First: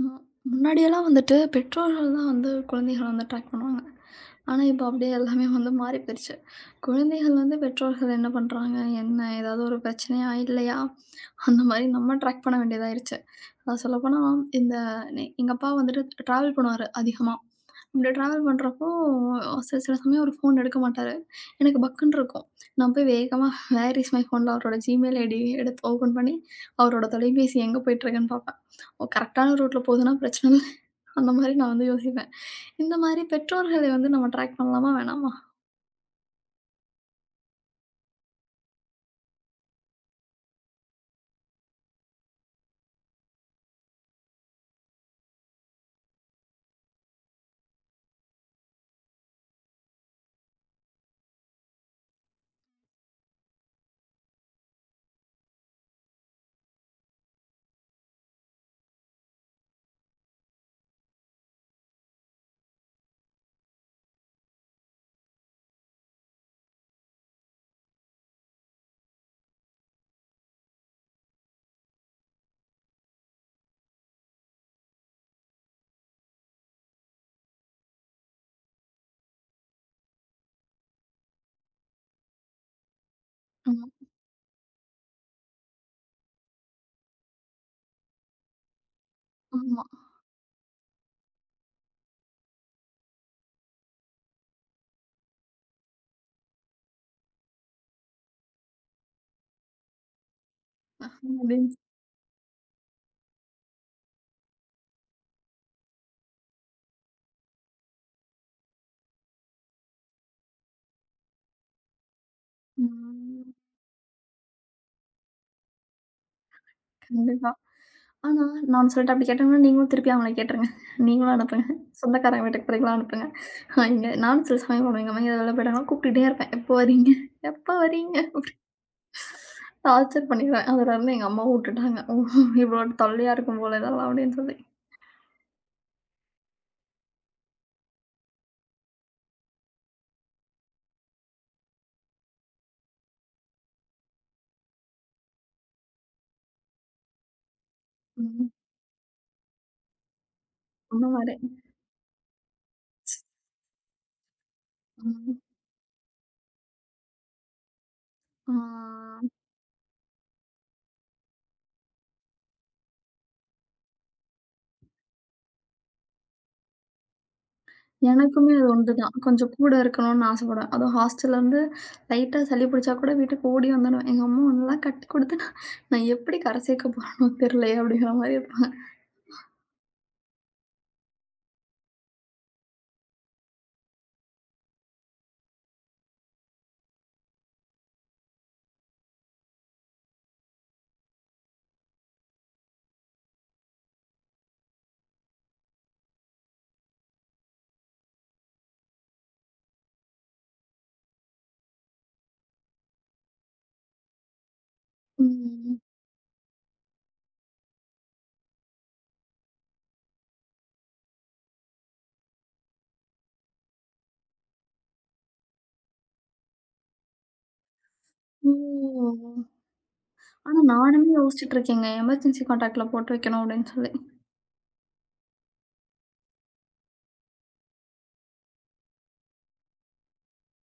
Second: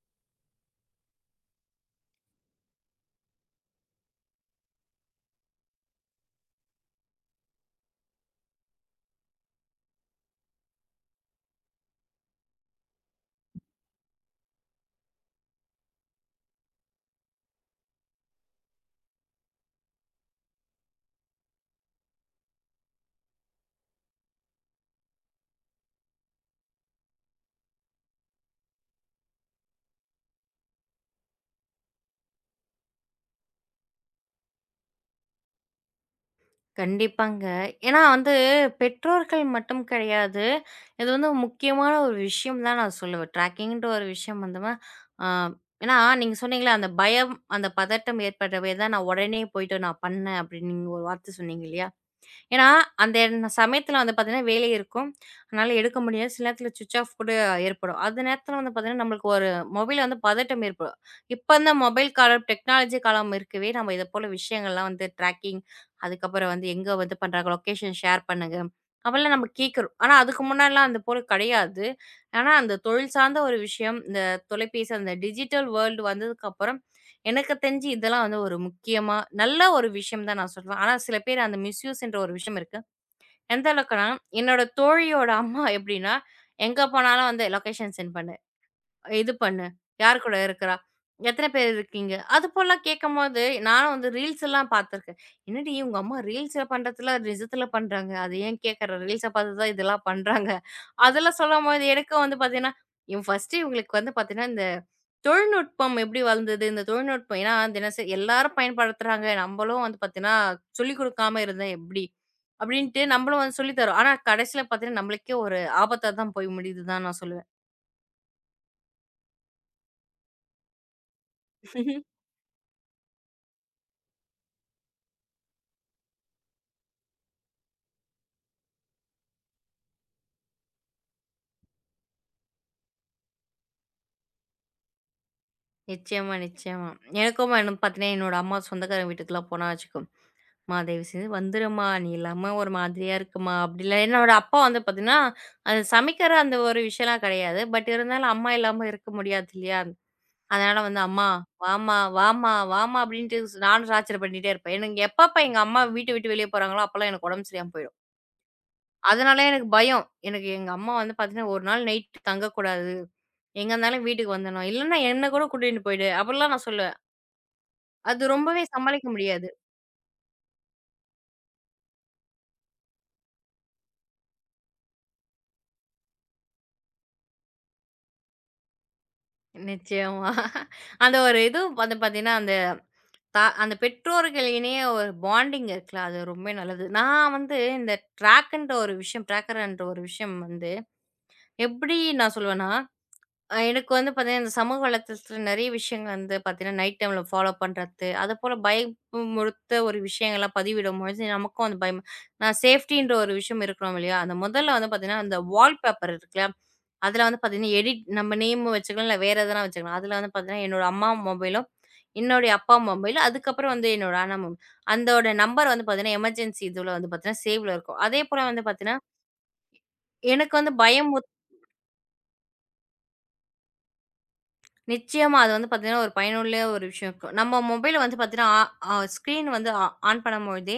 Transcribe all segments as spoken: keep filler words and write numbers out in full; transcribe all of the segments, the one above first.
அ முன்னாடியெல்லாம் வந்துட்டு பெற்றோர்கள் தான் வந்து குழந்தைகள வந்து ட்ராக் பண்ணுவாங்க. ஆனா, இப்போ அப்படியே எல்லாமே வந்து மாறி போயிருச்சு. குழந்தைகள் வந்து பெற்றோர்கள் என்ன பண்றாங்க? என்ன? ஏதாவது ஒரு பிரச்சனையா? இல்லையா? அந்த மாரி நம்ம ட்ராக் பண்ண வேண்டியதாயிருச்சு. நான் சொல்லப்போனா, இந்த நெ எங்க அப்பா வந்துட்டு ட்ராவல் பண்ணுவாரு அதிகமா. அப்படி ட்ராவல் பண்றப்போ, சில சில சமயம் அவரு ஃபோன் எடுக்க மாட்டாரு. எனக்கு பக்குன்னு இருக்கும். நான் போய் வேகமா வேர் இஸ் மை ஃபோன்ல அவரோட Gmail ஐடி எடுத்து ஓப்பன் பண்ணி, அவரோட தொலைபேசி எங்க போயிட்டுருக்குன்னு பார்ப்பேன். கரெக்ட்டான ரூட்ல போகுதுன்னா பிரச்சனை இல்ல. அந்த மாரி நான் வந்து யோசிப்பேன். இந்த மாரி பெற்றோர்களை வந்து நம்ம ட்ராக் பண்ணலாமா? வேணாமா? கண்டிப்பாங்க. ஏன்னா வந்து பெற்றோர்கள் மட்டும் கிடையாது. இது வந்து முக்கியமான ஒரு விஷயம் தான் நான் சொல்லுவேன். ட்ராக்கிங்ன்ற ஒரு விஷயம் வந்துமா ஆ ஏன்னா நீங்க சொன்னீங்கல்ல, அந்த பயம், அந்த பதட்டம் ஏற்படவே தான் நான் உடனே போயிட்டு நான் பண்ணேன் அப்படின்னு நீங்க ஒரு வார்த்தை சொன்னீங்க இல்லையா? ஏன்னா, அந்த ந சமயத்துல வந்து பார்த்தீங்கன்னா, வேலை இருக்கும். அதனால எடுக்க முடியாது. சில நேரத்துல சுவிட்ச் ஆஃப் கூட ஏற்படும். அந்த நேரத்துல வந்து பார்த்தீங்கன்னா, நம்மளுக்கு ஒரு மொபைல்ல வந்து பதட்டம் ஏற்படும். இப்ப இந்த மொபைல் காலம், டெக்னாலஜி காலம் இருக்கவே, நம்ம இத போல விஷயங்கள்லாம் வந்து ட்ராக்கிங், அதுக்கப்புறம் வந்து எங்க வந்து பண்றாங்க, லொகேஷன் ஷேர் பண்ணுங்க. அப்பல்லாம் நம்ம கேட்குறோம். ஆனா, அதுக்கு முன்னாடிலாம் அந்த போல கிடையாது. ஆனா, அந்த தொழில் சார்ந்த ஒரு விஷயம், இந்த தொலைபேசி, அந்த டிஜிட்டல் வேர்ல்டு வந்ததுக்கப்புறம், எனக்கு தெரிஞ்சு இதெல்லாம் வந்து ஒரு முக்கியமா நல்ல ஒரு விஷயம் தான் நான் சொல்லுவேன். ஆனா சில பேர் அந்த மிஸ்யூஸ்ன்ற ஒரு விஷயம் இருக்கு. எந்த ஆமா, அளவுக்குன்னா, என்னோட தோழியோட அம்மா எப்படின்னா, எங்க போனாலும் வந்து லொகேஷன் சென்ட் இது பண்ணு. ஆமா. யார் கூட இருக்கிறா? எத்தன பேர் இருக்கீங்க? அது போலாம் கேட்கும்போது, நானும் வந்து ரீல்ஸ் எல்லாம் பார்த்துருக்கேன். என்னடி உங்க அம்மா ரீல்ஸ்ல பண்றதுல நிஜத்துல பண்றாங்க. அது ஏன் கேட்கற? ரீல்ஸ பார்த்து தான் இதெல்லாம் பண்றாங்க. அதெல்லாம் அப்டின்னு சொல்லும்போது எனக்கும் வந்து பார்த்தீங்கன்னா, இவ் ஃபர்ஸ்ட்டு இவங்களுக்கு வந்து பார்த்தீங்கன்னா, இந்த தொழில்நுட்பம் எப்படி வளர்ந்தது? இந்த தொழில்நுட்பம் ஏன்னா தினசரி எல்லாரும் பயன்படுத்துறாங்க. நம்பளும் வந்து பார்த்தீங்கன்னா, சொல்லிக் குடுக்காம இருந்தா எப்படி? அப்படின்ட்டு நம்பளும் ம். வந்து சொல்லி தரோம். ஆனா கடைசியில பார்த்தீங்கன்னா, நம்மளுக்கே ஒரு ஆபத்தா தான் போய் முடியுது தான் நான் கண்டிப்பா. ஆனா நான் சொல்லிட்டேன் அப்டி கேட்டாங்கன்னா, நீங்களும் திருப்பி அவங்கள கேட்டுருங்க. நீங்களும் அனுப்புங்க. சொல்லுவேன். சொந்தக்காரங்க வீட்டுக்கு போறீங்களா? அனுப்புங்க. அ இங்க நானும் சில சமயம் பண்ணுவேன். எங்க அம்மா எங்கயாவது வெளில போயிட்டாங்கன்னா கூப்பிட்டுட்டே இருப்பேன். எப்போ வரீங்க? எப்போ வரீங்க? டார்ச்சர் பண்ணிருவேன். அதுலருந்து எங்க அம்மாவும் வுட்டுட்டாங்க. ஓ! இவ்ளோ தொல்லையா இருக்கும் போல இதெல்லாம் அப்டின்னு சொல்லி. நிச்சயமா, நிச்சயமா. எனக்கும் வேணும் பார்த்தீங்கன்னா, என்னோட அம்மா சொந்தக்காரங்க வீட்டுக்குலாம் போனா வச்சுக்கோ, "அம்மா தயவு செஞ்சு வந்துரும்மா, நீ இல்லாம ஒரு மாதிரியா இருக்கும்மா" அப்படிலாம் என்னோட அப்பா வந்து பார்த்தீங்கன்னா, அது சமைக்கிற அந்த ஒரு விஷயம்லாம் கிடையாது. பட் இருந்தாலும் ம். அம்மா இல்லாம இருக்க முடியாது இல்லையா? அதனால வந்து, அந்த "அம்மா மாரி. வாம்மா, வாம்மா, வாம்மா" அப்படின்ட்டு ஸ் நானும் டார்ச்சர் பண்ணிட்டே இருப்பேன். எனக்கு ம். எப்பப்ப எங்க அம்மா வீட்ட விட்டு வெளிய போறாங்களோ, அப்பலாம் எனக்கு உடம்பு சரியில்லாம போயிடும். ஆ. அதனாலயே எனக்கு பயம். எனக்கு எங்க அம்மா வந்து பார்த்தீங்கன்னா, "ஒரு நாள் நைட் தங்கக்கூடாது. எங்க இருந்தாலும் வீட்டுக்கு வந்துடணும். இல்லன்னா என்ன கூட கூட்டிட்டு போயிடு" அப்படிலாம் நான் சொல்லுவேன். அது எனக்குமே ரொம்பவே அது சமாளிக்க ஒன்றுதான். முடியாது. கொஞ்சம் கூட இருக்கணும்னு ஆசைப்படுவேன். அதுவும் ஹாஸ்டல்லருந்து லைட்டா சளி பிடிச்சா கூட வீட்டுக்கு ஓடி வந்துருவேன். எங்க அம்மா ஒன்னலாம் கட்டி கொடுத்து நான் நான் எப்படி கரை சேர்க்க போறேனோ தெரியலையே! அப்படிங்கிற மாரி இருப்பாங்க. நிச்சயமா. அந்த ஒரு இது வந்து பார்த்தீங்கன்னா, அந்த த அந்த பெற்றோர்கள் இணைய ஒரு பாண்டிங் இருக்குல்ல, அது ரொம்பவே நல்லது. நான் வந்து இந்த ட்ராக்ன்ற ஒரு விஷயம் ட்ராக்கர்ன்ற ஒரு விஷயம் வந்து எப்படி நான் சொல்லுவேன்னா அ எனக்கு வந்து பார்த்தீங்கன்னா, இந்த சமூக வலைத்தளத்துல நெறைய விஷயங்கள் வந்து பார்த்தீங்கன்னா, நைட் டைம்ல ஃபாலோ பண்றது, அதுபோல பயமுறுத்த ஒரு விஷயங்கள்லாம் பதிவிடும்பொழுது, நமக்கும் அந்த பயம் நான் சேஃப்டின்ற ஒரு விஷயம் இருக்கிறோம் இல்லையா? அந்த முதல்ல வந்து பார்த்தீங்கன்னா, அந்த ம். வால்பேப்பர் இருக்குல்ல, அதில வந்து பார்த்தீங்கன்னா, எடிட் நம்ம நேமும் வச்சுக்கலாம், இல்ல வேற எதனா வச்சுக்கலாம். அதில வந்து பார்த்தீங்கன்னா, என்னோட அம்மா மொபைலும், என்னுடைய அப்பா மொபைல், அதுக்கப்புறம் வந்து என்னோட அண்ணா மொபைல். அந்தோட நம்பர் வந்து பார்த்தீங்கன்னா, எமர்ஜென்சி இதுல வந்து பார்த்தீங்கன்னா, சேவ்ல இருக்கும். அதேபோல வந்து பார்த்தீங்கன்னா, ஓ! எனக்கு ஆனா வந்து நானுமே பயம் யோசிச்சுட்டு இருக்கேங்க. எமர்ஜென்சி கான்டாக்ட்ல போட்டு வைக்கணும் அப்படின்னு சொல்லி. நிச்சயமா. அது வந்து பார்த்தீங்கன்னா, ஒரு பயனுள்ள ஒரு விஷயம் இருக்கும். நம்ம மொபைல வந்து பார்த்தீங்கன்னா, ஆ அ ஸ்க்ரீன் வந்து ஆ ஆன் பண்ணும்பொழுதே,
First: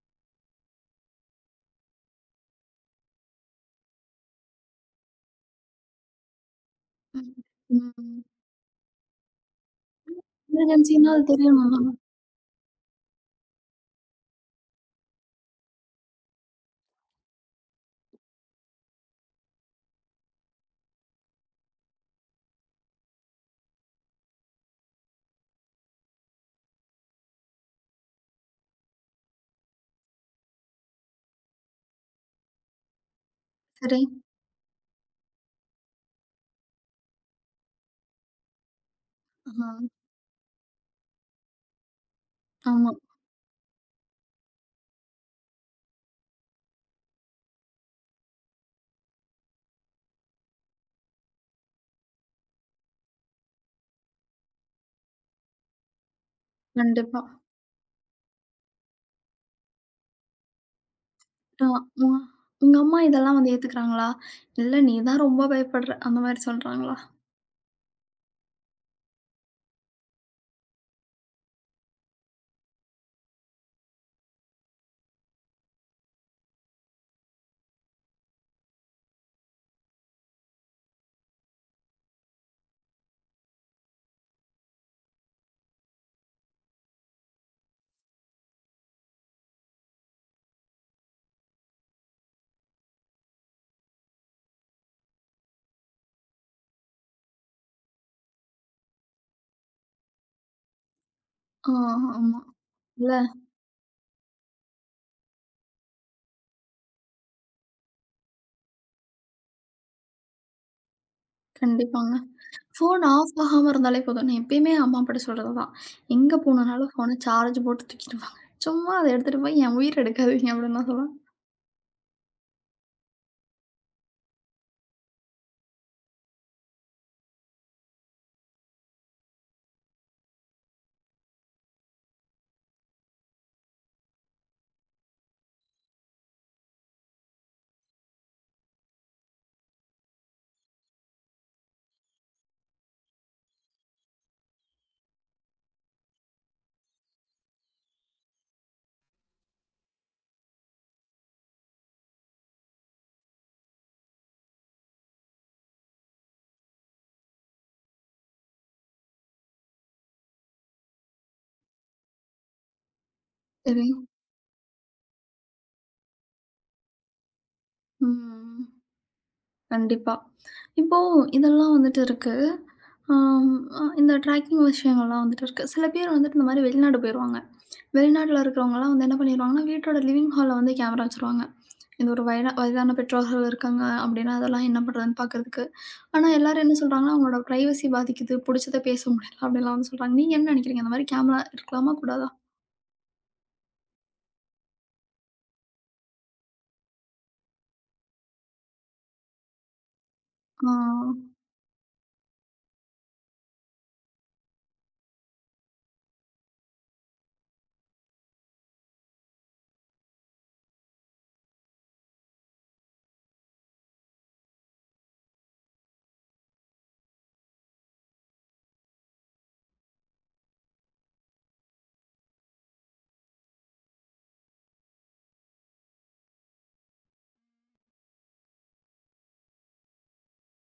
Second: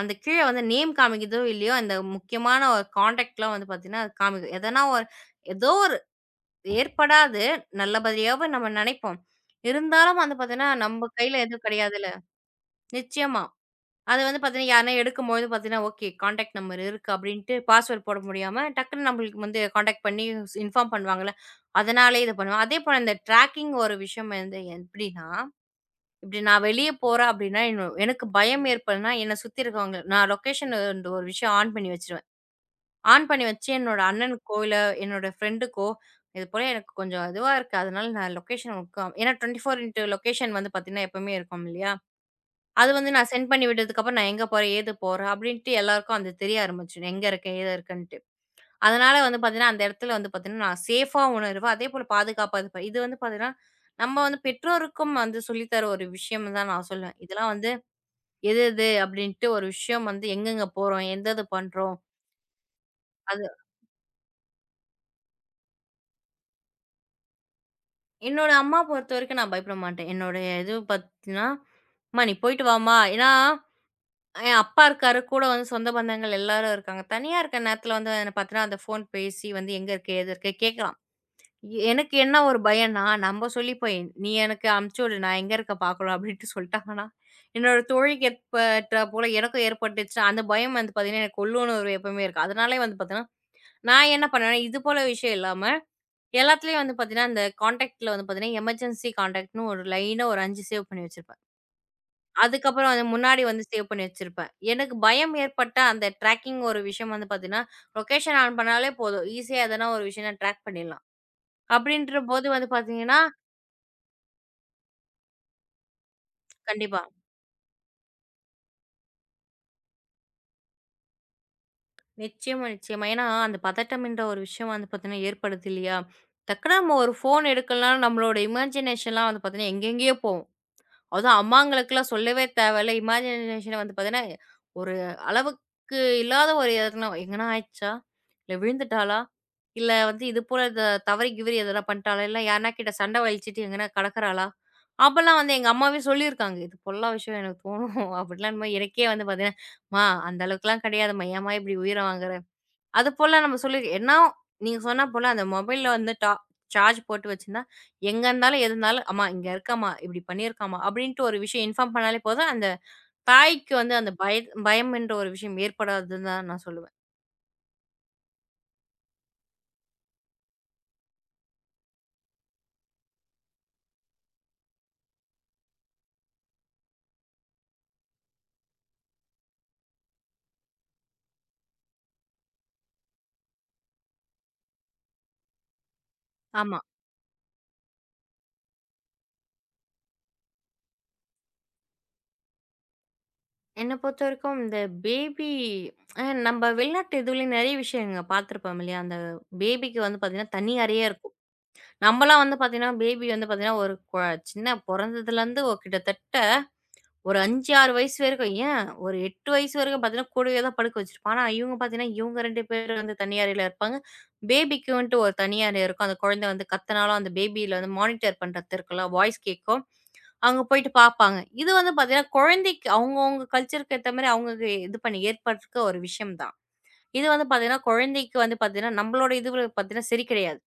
அந்த கீழ வந்து நேம் காமிக்குதோ! இல்லையோ! அந்த முக்கியமான ஒரு கான்டாக்ட்லாம் வந்து பார்த்தீங்கன்னா, அது காமிக்கும். எதனா ஒரு ஏதோ ஒரு ம். ஏற்படாது. ம். நல்லபடியாவும் நம்ம நெனைப்போம். இருந்தாலும் வந்து பார்த்தீங்கன்னா, நம்ம எமர்ஜென்சின்னா அது கையில எதுவும் தெரியணும்ல. கிடையாதுல்ல. நிச்சயமா. அத வந்து பார்த்தீங்கன்னா, யாருனா எடுக்கும்போது பார்த்தீங்கன்னா, ஓகே கான்டாக்ட் நம்பர் இருக்கு அப்டின்ட்டு பாஸ்வேர்ட் போட முடியாம, டக்குன்னு நம்மளுக்கு வந்து கான்டாக்ட் பண்ணி ஸ் இன்ஃபார்ம் பண்ணுவாங்கல்ல. அதனாலயே இது பண்ணுவேன். அதே போல இந்த ட்ராக்கிங் ஒரு விஷயம் வந்து எப்டின்னா, இப்டி நான் வெளிய போறேன் அப்டின்னா, என் எனக்கு பயம் ஏற்படுதுன்னா, என்ன சுத்தி இருக்கவங்க நான் லொகேஷன் ன்ற ஒரு விஷயம் ஆன் பண்ணி வச்சுருவேன். ஆன் பண்ணி வச்சு என்னோட சரி. அண்ணனுக்கோ, இல்ல என்னோட ஃப்ரெண்டுக்கோ, இது போல எனக்கு கொஞ்சம் இதுவா இருக்கு. அதனால நான் லொகேஷன் உட்கா ஏன்னா ஆ. இருபத்தி நான்கு இன்டூ லொகேஷன் வந்து பார்த்தீங்கன்னா, எப்பவுமே இருக்கும் இல்லையா? அது ஆமா. வந்து நான் சென்ட் பண்ணி விட்டதுக்கப்புறம் நான் எங்க போறேன், ஏது போறேன் அப்படின்ட்டு எல்லாருக்கும் அது தெரிய ஆரம்பிச்சுடும். எங்க இருக்கேன், ஏது இருக்கேன்ட்டு. அதனால வந்து பார்த்தீங்கன்னா, அந்த இடத்துல வந்து பார்த்தீங்கன்னா, நான் சேஃபா உணருவேன். அதேபோல பாதுகாப்பா இருப்பேன். இது வந்து பார்த்தீங்கன்னா, நம்ம வந்து பெற்றோருக்கும் வந்து சொல்லி தர ஒரு விஷயம்னு தான் நான் சொல்லுவேன். கண்டிப்பா. இதெல்லாம் வந்து எது எது அப்படின்ட்டு ஒரு விஷயம் வந்து எங்கெங்க போறோம், எந்த இது ஆ. பண்றோம். உ உங்க அம்மா இதெல்லாம் அது வந்து ஏத்துக்கிறாங்களா? இல்ல நீ தான் ரொம்ப பயப்படுற அந்த மாரி சொல்றாங்களா? என்னோட அம்மா பொறுத்தவரைக்கும் நான் பயப்பட மாட்டேன். என்னோட இது பார்த்தீங்கன்னா, "அம்மா நீ போயிட்டு வாம்மா" ஏன்னா என் அப்பா இருக்காரு. கூட வந்து சொந்த பந்தங்கள் எல்லாரும் இருக்காங்க. தனியா இருக்க நேரத்துல வந்து என்ன பார்த்தீங்கன்னா, அந்த ஃபோன் பேசி வந்து எங்க இருக்கு? ஏது இருக்கு? கேட்கலாம். எ- எனக்கு என்ன ஒரு பயம்னா, நம்ம சொல்லி போய் "நீ எனக்கு அனுப்பிச்சு விடு. நான் எங்க இருக்க பார்க்கணும்" அப்படின்ட்டு சொல்லிட்டாங்கன்னா, என்னோட தோழிக்கு ஏற்பட்ட போல எனக்கும் ஏற்பட்டுச்சு. அந்த பயம் வந்து பார்த்தீங்கன்னா, எனக்கு உள்ளுணர்வு எப்பவுமே இருக்கு. அதனாலே வந்து பார்த்தீங்கன்னா, நான் என்ன பண்ணுவேன்னா, இது போல விஷயம் இல்லாம எல்லாத்துலயும் வந்து பார்த்தீங்கன்னா, அந்த கான்டாக்ட்ல வந்து பார்த்தீங்கன்னா, எமர்ஜென்சி கான்டாக்ட்ன்னு ஒரு லைனா ஒரு ஐந்து சேவ் பண்ணி வச்சிருப்பேன். ஆ. ஆமா. அதுக்கப்புறம் வந்து இல்ல. முன்னாடி வந்து சேவ் பண்ணி வச்சிருப்பேன். எனக்கு பயம் ஏற்பட்ட அந்த ட்ராக்கிங் ஒரு விஷயம் வந்து பார்த்தீங்கன்னா, லொகேஷன் ஆன் பண்ணாலே போதும். ஈஸியா எதனா ஒரு விஷயம் நான் ட்ராக் பண்ணிடலாம். கண்டிப்பாங்க. அப்படின்றபோது வந்து ஃபோன் பார்த்தீங்கன்னா ஆஃப் ஆகாம இருந்தாலே போதும். நான் எப்பயுமே அம்மா அப்பாட்ட சொல்றது தான். எங்க போனாலும் கண்டிப்பா. ஃபோன சார்ஜ் போட்டு தூக்கிட்டு வாங்க. சும்மா அத எடுத்துட்டு போய் என் உயிர எடுக்காதீங்க அப்படின்னு நான் சொல்லுவேன். நிச்சயமா, நிச்சயமா. ஏன்னா அந்த பதட்டம்ன்ற ஒரு விஷயம் வந்து பார்த்தீங்கன்னா ஏற்படுது இல்லையா? டக்குனு நம்ம ஒரு ஃபோன் எடுக்கலனாலும் நம்மளோட இமேஜினேஷன்லாம் வந்து பார்த்தீங்கன்னா எங்கெங்கேயோ போகும். அதுவும் அம்மாங்களுக்குலாம் சொல்லவே தேவையில்ல. இமேஜினேஷன் வந்து பார்த்தீங்கன்னா, ஒரு அளவுக்கு இல்லாத ஒரு எதனா எங்கனா ஆயிடுச்சா? இல்ல விழுந்துட்டாளா? இல்ல வந்து இது போல த தவறி கிவறி எதனா பண்ணிட்டாளா? இல்ல யார்னா கிட்ட சண்டை வலிச்சுட்டு எங்கனா கடக்குறாளா? அப்பலாம் வந்து எங்க அம்மாவே சொல்லியிருக்காங்க. இது போலலாம் விஷயம் எனக்கு தோணும். அப்படிலாம் எனக்கே வந்து பார்த்தீங்கன்னா, "ம்மா அந்த அளவுக்குலாம் கிடையாதும்மா. ஏம்மா இப்படி உயிர வாங்குற?" அது போல நம்ம சொல்லி ஏன்னா, நீங்க சொன்னா போல அந்த மொபைல்ல வந்து டா சார்ஜ் போட்டு வச்சிருந்தா, எங்க இருந்தாலும், எது இருந்தாலும், "அம்மா இங்க இருக்கம்மா, இப்டி பண்ணியிருக்காம்மா" அப்டின்ட்டு ஒரு விஷயம் இன்ஃபார்ம் பண்ணாலே போதும். அந்த தாய்க்கு சரி. வந்து அந்த பய பயம் என்ற ஒரு விஷயம் ஏற்படாதுன்னு தான் நான் சொல்லுவேன். ம். கண்டிப்பா. இப்போ இதெல்லாம் வந்துட்டு இருக்கு. ஆம், அ இந்த ட்ராக்கிங் விஷயங்கள்லாம் வந்துட்டு இருக்கு. சில பேர் வந்துட்டு இந்த மாரி வெளிநாடு போயிருவாங்க. வெளிநாட்ல இருக்கிறவங்கலாம் வந்து என்ன பண்ணிருவாங்கன்னா, வீட்டோட லிவிங் ஹால்ல வந்து கேமரா வச்சுருவாங்க. இது ஒரு வயதா வயதான பெற்றோர்கள் இருக்காங்க அப்படின்னா, அதெல்லாம் என்ன பண்றதுன்னு பார்க்குறதுக்கு. ஆனா, எல்லாரும் என்ன ஆமா. சொல்றாங்கன்னா, அவங்களோட பிரைவசி பாதிக்குது, புடிச்சத பேச முடியல அப்படிலாம் வந்து சொல்றாங்க. நீங்க என்ன நெனைக்கிறீங்க? அந்த மாரி கேமரா இருக்கலாமா? கூடாதா? என்ன பொறுத்தவரைக்கும் இந்த பேபி அ நம்ம வெளிநாட்டு இதுலயும் நெறைய விஷயங்க பார்த்துருப்போம் இல்லையா? அந்த பேபிக்கு வந்து பார்த்தீங்கன்னா, தனி ஆ, அறையே இருக்கும். நம்மலாம் வந்து பார்த்தீங்கன்னா, பேபி வந்து பார்த்தீங்கன்னா, ஒரு கொ சின்ன பொறந்ததுலேருந்து ஒரு கிட்டத்தட்ட ஒரு ஐந்து, ஆறு வயசு வரைக்கும் ஏன் ஒரு எட்டு வயசு வரைக்கும் பார்த்தீங்கன்னா, கூடவே தான் படுக்க வச்சிருப்பான். ஆனா இவங்க பார்த்தீங்கன்னா, இவங்க ரெண்டு பேரும் வந்து தனி அறையில இருப்பாங்க. பேபிக்குன்ட்டு ஒரு தனி அறை இருக்கும். அந்த குழந்தை வந்து கத்துனாலும், அந்த பேபில வந்து மானிட்டர் பண்றது இருக்குல்ல, வாய்ஸ் கேட்கும். அங்க போயிட்டு பார்ப்பாங்க. இது வந்து பார்த்தீங்கன்னா, குழந்தைக்கு அவங்கவங்க கல்ச்சருக்கு ஏத்த மாரி அவங்களுக்கு இது பண்ணி ஏற்பட்டிருக்க ஒரு விஷயம் தான். இது வந்து பார்த்தீங்கன்னா, குழந்தைக்கு வந்து பார்த்தீங்கன்னா, நம்மளோட இதுல பார்த்தீங்கன்னா சரி கிடையாது.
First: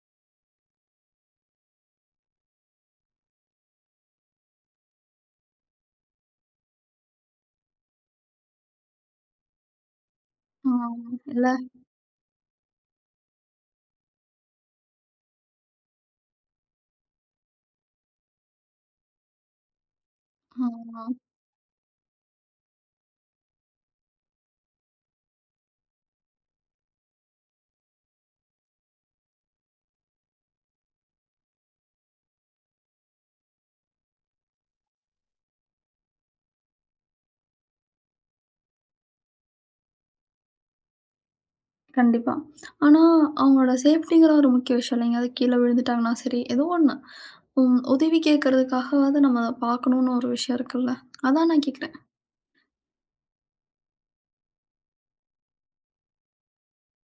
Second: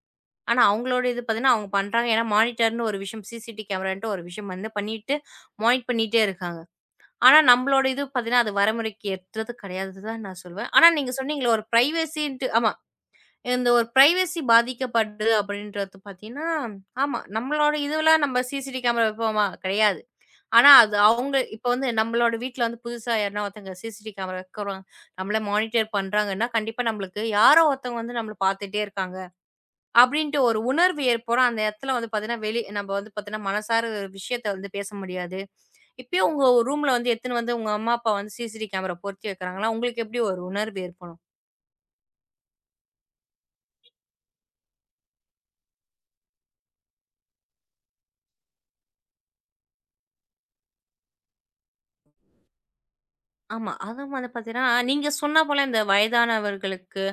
ஆனா அவங்களோட இது பார்த்தீங்கன்னா, அவங்க பண்றாங்க. ஏன்னா மானிட்டர்ன்னு ஒரு விஷயம், சிசிடி கேமரான்ட்டு ஒரு விஷயம் வந்து பண்ணிட்டு, மானிட் பண்ணிட்டே இருக்காங்க. ஆனா, நம்மளோட இது பார்த்தீங்கன்னா, அது வரைமுறைக்கு ஏற்றது கிடையாது தான் நான் சொல்வேன். ஆ, ஆனா, நீங்க இல்ல. சொன்னீங்களே ஒரு பிரைவசின்ட்டு ஆமா. இந்த ஒரு பிரைவசி பாதிக்கப்படுது அப்படின்றது பார்த்தீங்கன்னா, ஆமா. நம்மளோட இதுலாம் நம்ம சிசிடி கேமரா வைப்போமா? கிடையாது. ஆனா, அது ஆ, அவங்க இப்ப வந்து நம்மளோட வீட்ல வந்து புதுசா யாருனா ஒருத்தங்க சிசிடி கேமரா வைக்கிறோம். நம்மள மானிட்டர் பண்றாங்கன்னா, கண்டிப்பா நம்மளுக்கு யாரோ ஒருத்தவங்க வந்து நம்மள பார்த்துட்டே இருக்காங்க. அப்படின்ட்டு ஒரு உணர்வு ஏற்படும். அந்த இடத்துல வந்து பார்த்தீங்கன்னா, வெளி நம்ம வந்து பார்த்தீங்கன்னா, மனசார ஒரு விஷயத்த வந்து பேச முடியாது. இப்பயும் உங்க ரூம்ல வந்து எடுத்துன்னு வந்து உங்க அம்மா, அப்பா வந்து சிசிடி கேமரா பொருத்தி வைக்கிறாங்களா? உங்களுக்கு எப்படி ஒரு உணர்வு ஏற்படும்? கண்டிப்பா. ஆனா, அவங்களோட சேஃப்டிங்கிற ஒரு முக்கிய விஷயம் இல்லைங்க. அது கீழ விழுந்துட்டாங்கன்னா சரி, ஏதோ ஒண்ணு. ம் உதவி கேட்கறதுக்காகவாவது நம்ம அதை பார்க்கணும்னு ஒரு விஷயம் இருக்குல்ல. அதான் நான் கேட்கிறேன். ஆமா. அதுவும் வந்து பார்த்தீங்கன்னா, நீங்க சொன்னா போல இந்த வயதானவர்களுக்கு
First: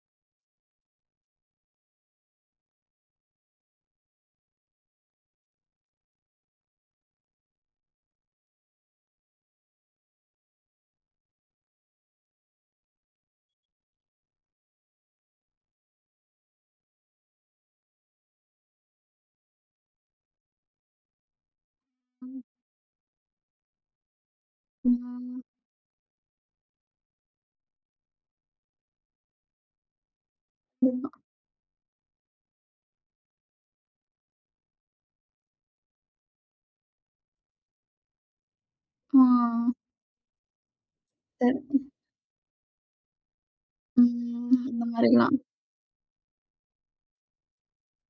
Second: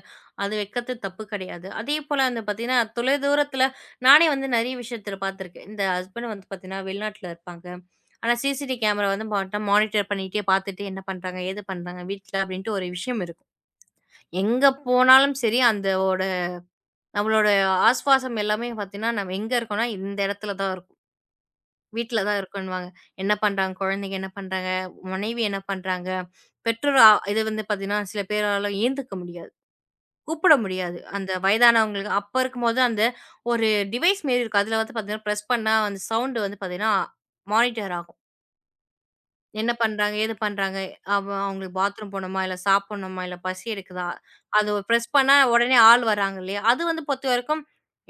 அது வைக்கிறது தப்பு கிடையாது. அதேபோல வந்து பார்த்தீங்கன்னா, தொலைதூரத்தில நானே வந்து நெறைய விஷயத்தில பார்த்துருக்கேன். இந்த ஹஸ்பண்ட் வந்து பார்த்தீங்கன்னா, வெளிநாட்டில இருப்பாங்க. ஆனா சிசிடி கேமரா வந்து பார்த்தா மானிட்டர் பண்ணிட்டே பார்த்துட்டு என்ன பண்றாங்க? ஏது பண்றாங்க? வீட்ல அப்படின்ட்டு ஒரு விஷயம் இருக்கும். எங்க போனாலும் சரி, அந்தோட நம்மளோட ஆஸ்வாசம் எல்லாமே பார்த்தீங்கன்னா, நம்ம எங்க இருக்கோம்னா, இந்த இடத்துல தான் இருக்கும். வீட்ல தான் ம். இருக்கன்னுவாங்க. என்ன பண்றாங்க? குழந்தைங்க என்ன பண்றாங்க? மனைவி என்ன பண்றாங்க? பெற்றோர் அ இது வந்து பார்த்தீங்கன்னா, சில பேரால ஏந்துக்க முடியாது. கூப்பிட முடியாது. ம். அந்த வயதானவங்களுக்கு அப்ப இருக்கும்போது அந்த ஒரு டிவைஸ் மாரி இருக்கும். அதுல வந்து பார்த்தீங்கன்னா, பிரஸ் பண்ணா அந்த சவுண்ட் வந்து பார்த்தீங்கன்னா, மானிட்டர் ஆகும். ஆ, என்ன பண்றாங்க? ஏது பண்றாங்க? அவ சரி. அவங்களுக்கு பாத்ரூம் போணுமா? இல்ல சாப்பிடணுமா? இல்ல பசி எடுக்குதா? ம். அது இந்த பிரஸ் பண்ணா மாரிலாம். உடனே ஆள் வராங்க இல்லையா? அது வந்து பொறுத்தவரைக்கும்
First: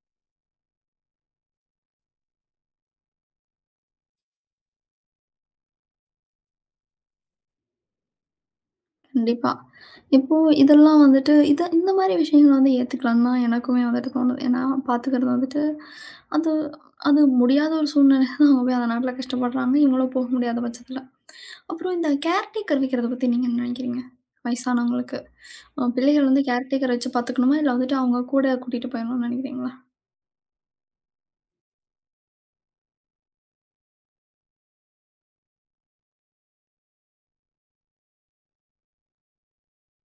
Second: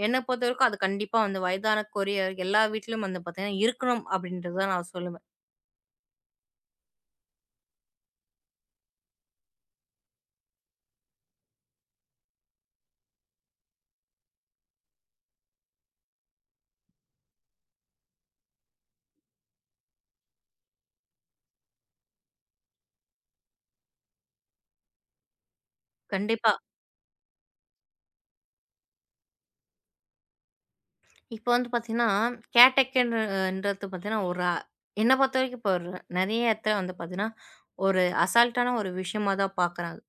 என்ன பொறுத்தவரைக்கும் அது கண்டிப்பா வந்து வயதான கொரியர் எல்லா வீட்லயும் வந்து பார்த்தீங்கன்னா, இருக்கணும் அப்படின்றது தான் நான் சொல்லுவேன். கண்டிப்பா. இப்போ இதெல்லாம் வந்துட்டு இத இந்த மாரி விஷயங்கள வந்து ஏத்துக்கலான்னு தான் எனக்குமே வந்துட்டு தோணுது. ஏன்னா பாத்துக்கிறது வந்துட்டு, அது அது முடியாத ஒரு சூழ்நிலை தான் அவங்க போய் அந்த நாட்ல கஷ்டப்படுறாங்க. இவங்களும் போக முடியாத பட்சத்துல. அப்புறம் இந்த கேர்டேக்கர் வைக்கிறத பத்தி நீங்க என்ன நெனைக்கிறீங்க? வயசானவங்களுக்கு. அ பிள்ளைகள் வந்து கண்டிப்பா. கேர்டேக்கர் வச்சு பாத்துக்கணுமா? இல்ல வந்துட்டு அவங்க கூட கூட்டிட்டு போயிரணும்னு நெனைக்கிறீங்களா? இப்ப வந்து பாத்தீங்கன்னா, கேர்டேக்கர்ன்னு ன்றது பாத்தீங்கன்னா, ஒரு அ என்ன பொறுத்தவரைக்கும் இப்போ ஒரு நெறைய இடத்துல வந்து பாத்தீங்கன்னா, ஒரு அசால்ட்டான ஒரு விஷயமா தான் பாக்குறாங்க.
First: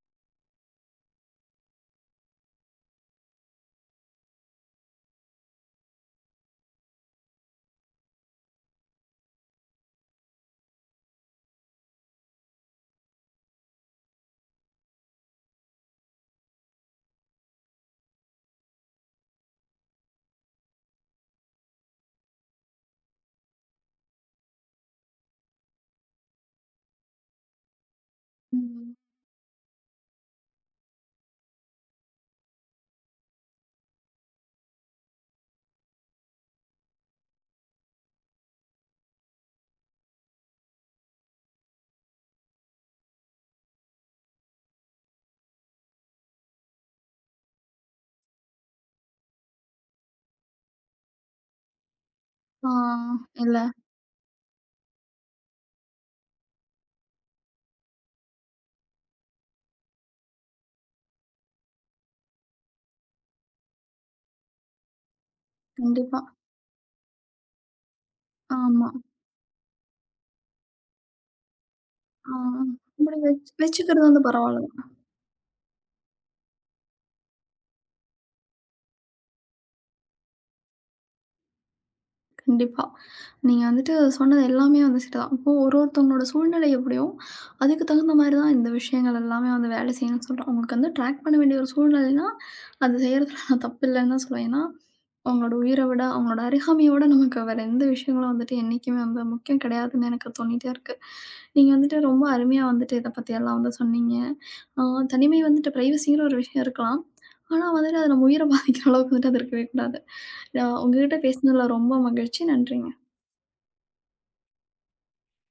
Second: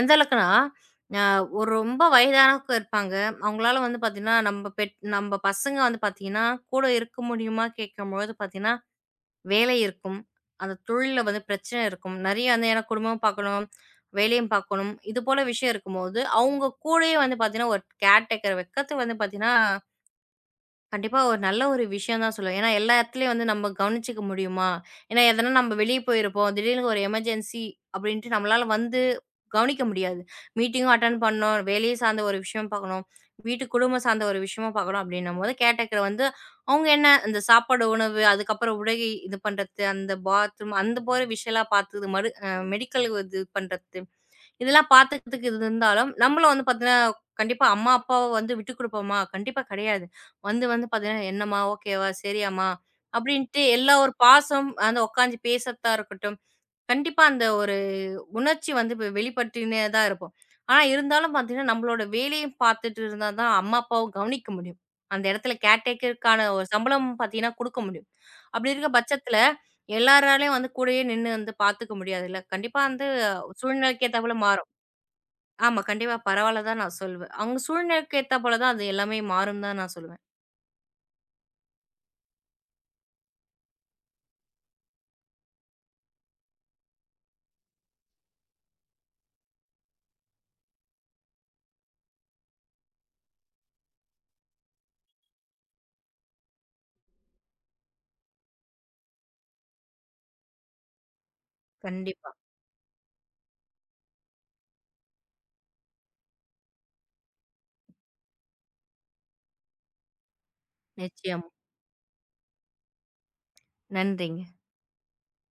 எந்த அளவுக்குன்னா, அ ஒரு ரொம்ப வயதானவங்க இருப்பாங்க. அவங்களால வந்து பாத்தீங்கன்னா, நம்ப பெட் நம்ப பசங்க வந்து பாத்தீங்கன்னா, கூட இருக்க முடியுமா கேட்கும்பொழுது பாத்தீங்கன்னா, வேலை இருக்கும். அந்த தொழில்ல வந்து பிரச்சனை இருக்கும். நெறைய வந்து ஏன்னா குடும்பமும் பாக்கணும், வேலையும் பாக்கணும். இது போல விஷயம் இருக்கும்போது, அவங்க கூடயே வந்து பாத்தீங்கன்னா, ஒரு கேர்டேக்கர் வைக்கிறது வந்து பாத்தீங்கன்னா கண்டிப்பா ஒரு நல்ல ஒரு விஷயம் தான் சொல்லுவேன். ஏன்னா, எல்லா இடத்துலயும் வந்து நம்ம கவனிச்சுக்க முடியுமா? ஏன்னா, எதனா நம்ம வெளிய போயிருப்போம். திடீர்னு ஒரு எமர்ஜென்சி அப்படின்ட்டு நம்மளால ம். வந்து கவனிக்க முடியாது. மீட்டிங்கும் அட்டெண்ட் பண்ணணும். வேலையை சார்ந்த ஒரு விஷயம் பார்க்கணும். வீட்டு குடும்பம் சார்ந்த ஒரு விஷயமா பார்க்கணும் அப்படின்னும்போது, கேட்டகர் வந்து அவங்க என்ன இந்த சாப்பாடு, உணவு, அதுக்கப்புறம் உடை இது பண்றது, அந்த பாத்ரூம் அந்த போற விஷயம்லாம் பார்த்தது மறு அ மெடிக்கல் இது பண்றது இதெல்லாம் பாத்துக்கிறதுக்கு இது இருந்தாலும், நம்மளும் வந்து பாத்தீங்கன்னா, கண்டிப்பா அம்மா, அப்பாவ வந்து விட்டுக் குடுப்போமா? கண்டிப்பா கிடையாது. வந்து வந்து பாத்தீங்கன்னா, "என்னம்மா? ஓகேவா? சரியாம்மா?" ஆ இல்ல. அப்படின்ட்டு எல்லா ஒரு பாசம், அந்த உட்காந்து பேசறதா இருக்கட்டும், கண்டிப்பா அந்த ஒரு உணர்ச்சி வந்து வெ வெளிப்பட்டுனே தான் இருக்கும். ஆனா இருந்தாலும் பாத்தீங்கன்னா, நம்மளோட வேலையும் பாத்துட்டு இருந்தா தான் அம்மா, அப்பாவும் கவனிக்க முடியும். அந்த இடத்துல கண்டிப்பா. கேர்டேக்கருக்கான ஒரு சம்பளம் பாத்தீங்கன்னா குடுக்க முடியும். அப்படி இருக்க ஆமா. பட்சத்துல, எல்லாராலயும் வந்து கூடயே நின்னு வந்து பாத்துக்க ஆ. முடியாதுல்ல. கண்டிப்பா வந்து அப்படி வச் சூழ்நிலைக்கு வச்சுக்கிறது வந்து ஏத்தாப்புல பரவால்ல. மாறும். ஆமா. கண்டிப்பா பரவால்ல தான் நான் சொல்வேன். அவங்க சூழ்நிலைக்கு ஏத்தா போல தான் அது எல்லாமே மாறும் தான் நான் சொல்லுவேன். கண்டிப்பா. நீங்க வந்துட்டு சொன்னது எல்லாமே வந்து சரிதான். இப்போ ஒரு ஒருத்தவங்களோட சூழ்நிலை எப்படியோ, அதுக்கு தகுந்த மாரி தான் இந்த விஷயங்கள் எல்லாமே வந்து வேலை செய்யும்ன்னு சொல்றேன். உங்களுக்கு வந்து ட்ராக் பண்ண வேண்டிய ஒரு சூழ்நிலைன்னா, அது செய்றதுல நான் தப்பு இல்லன்னு தான் சொல்லுவேன். ஏன்னா, அவங்களோட உயிர விட, அவங்களோட அருகாமைய விட நமக்கு வேற எந்த விஷயங்களும் வந்துட்டு என்னைக்குமே வந்து முக்கியம் கிடையாதுன்னு எனக்கு தோணிட்டே இருக்கு. நீங்க வந்துட்டு ரொம்ப கண்டிப்பா. அருமையா வந்துட்டு இத பத்தியெல்லாம் வந்து சொன்னீங்க. ஆ தனிமை வந்துட்டு பிரைவசிங்கிற ஒரு விஷயம் இருக்கலாம். ஆனா வந்துட்டு அது நம்ம உயிர பாதிக்கிற அளவுக்கு வந்துட்டு அது இருக்கவே கூடாது. நான் உங்ககிட்ட நிச்சயம். பேசினதுல ரொம்ப மகிழ்ச்சி. நன்றிங்க. நன்றிங்க.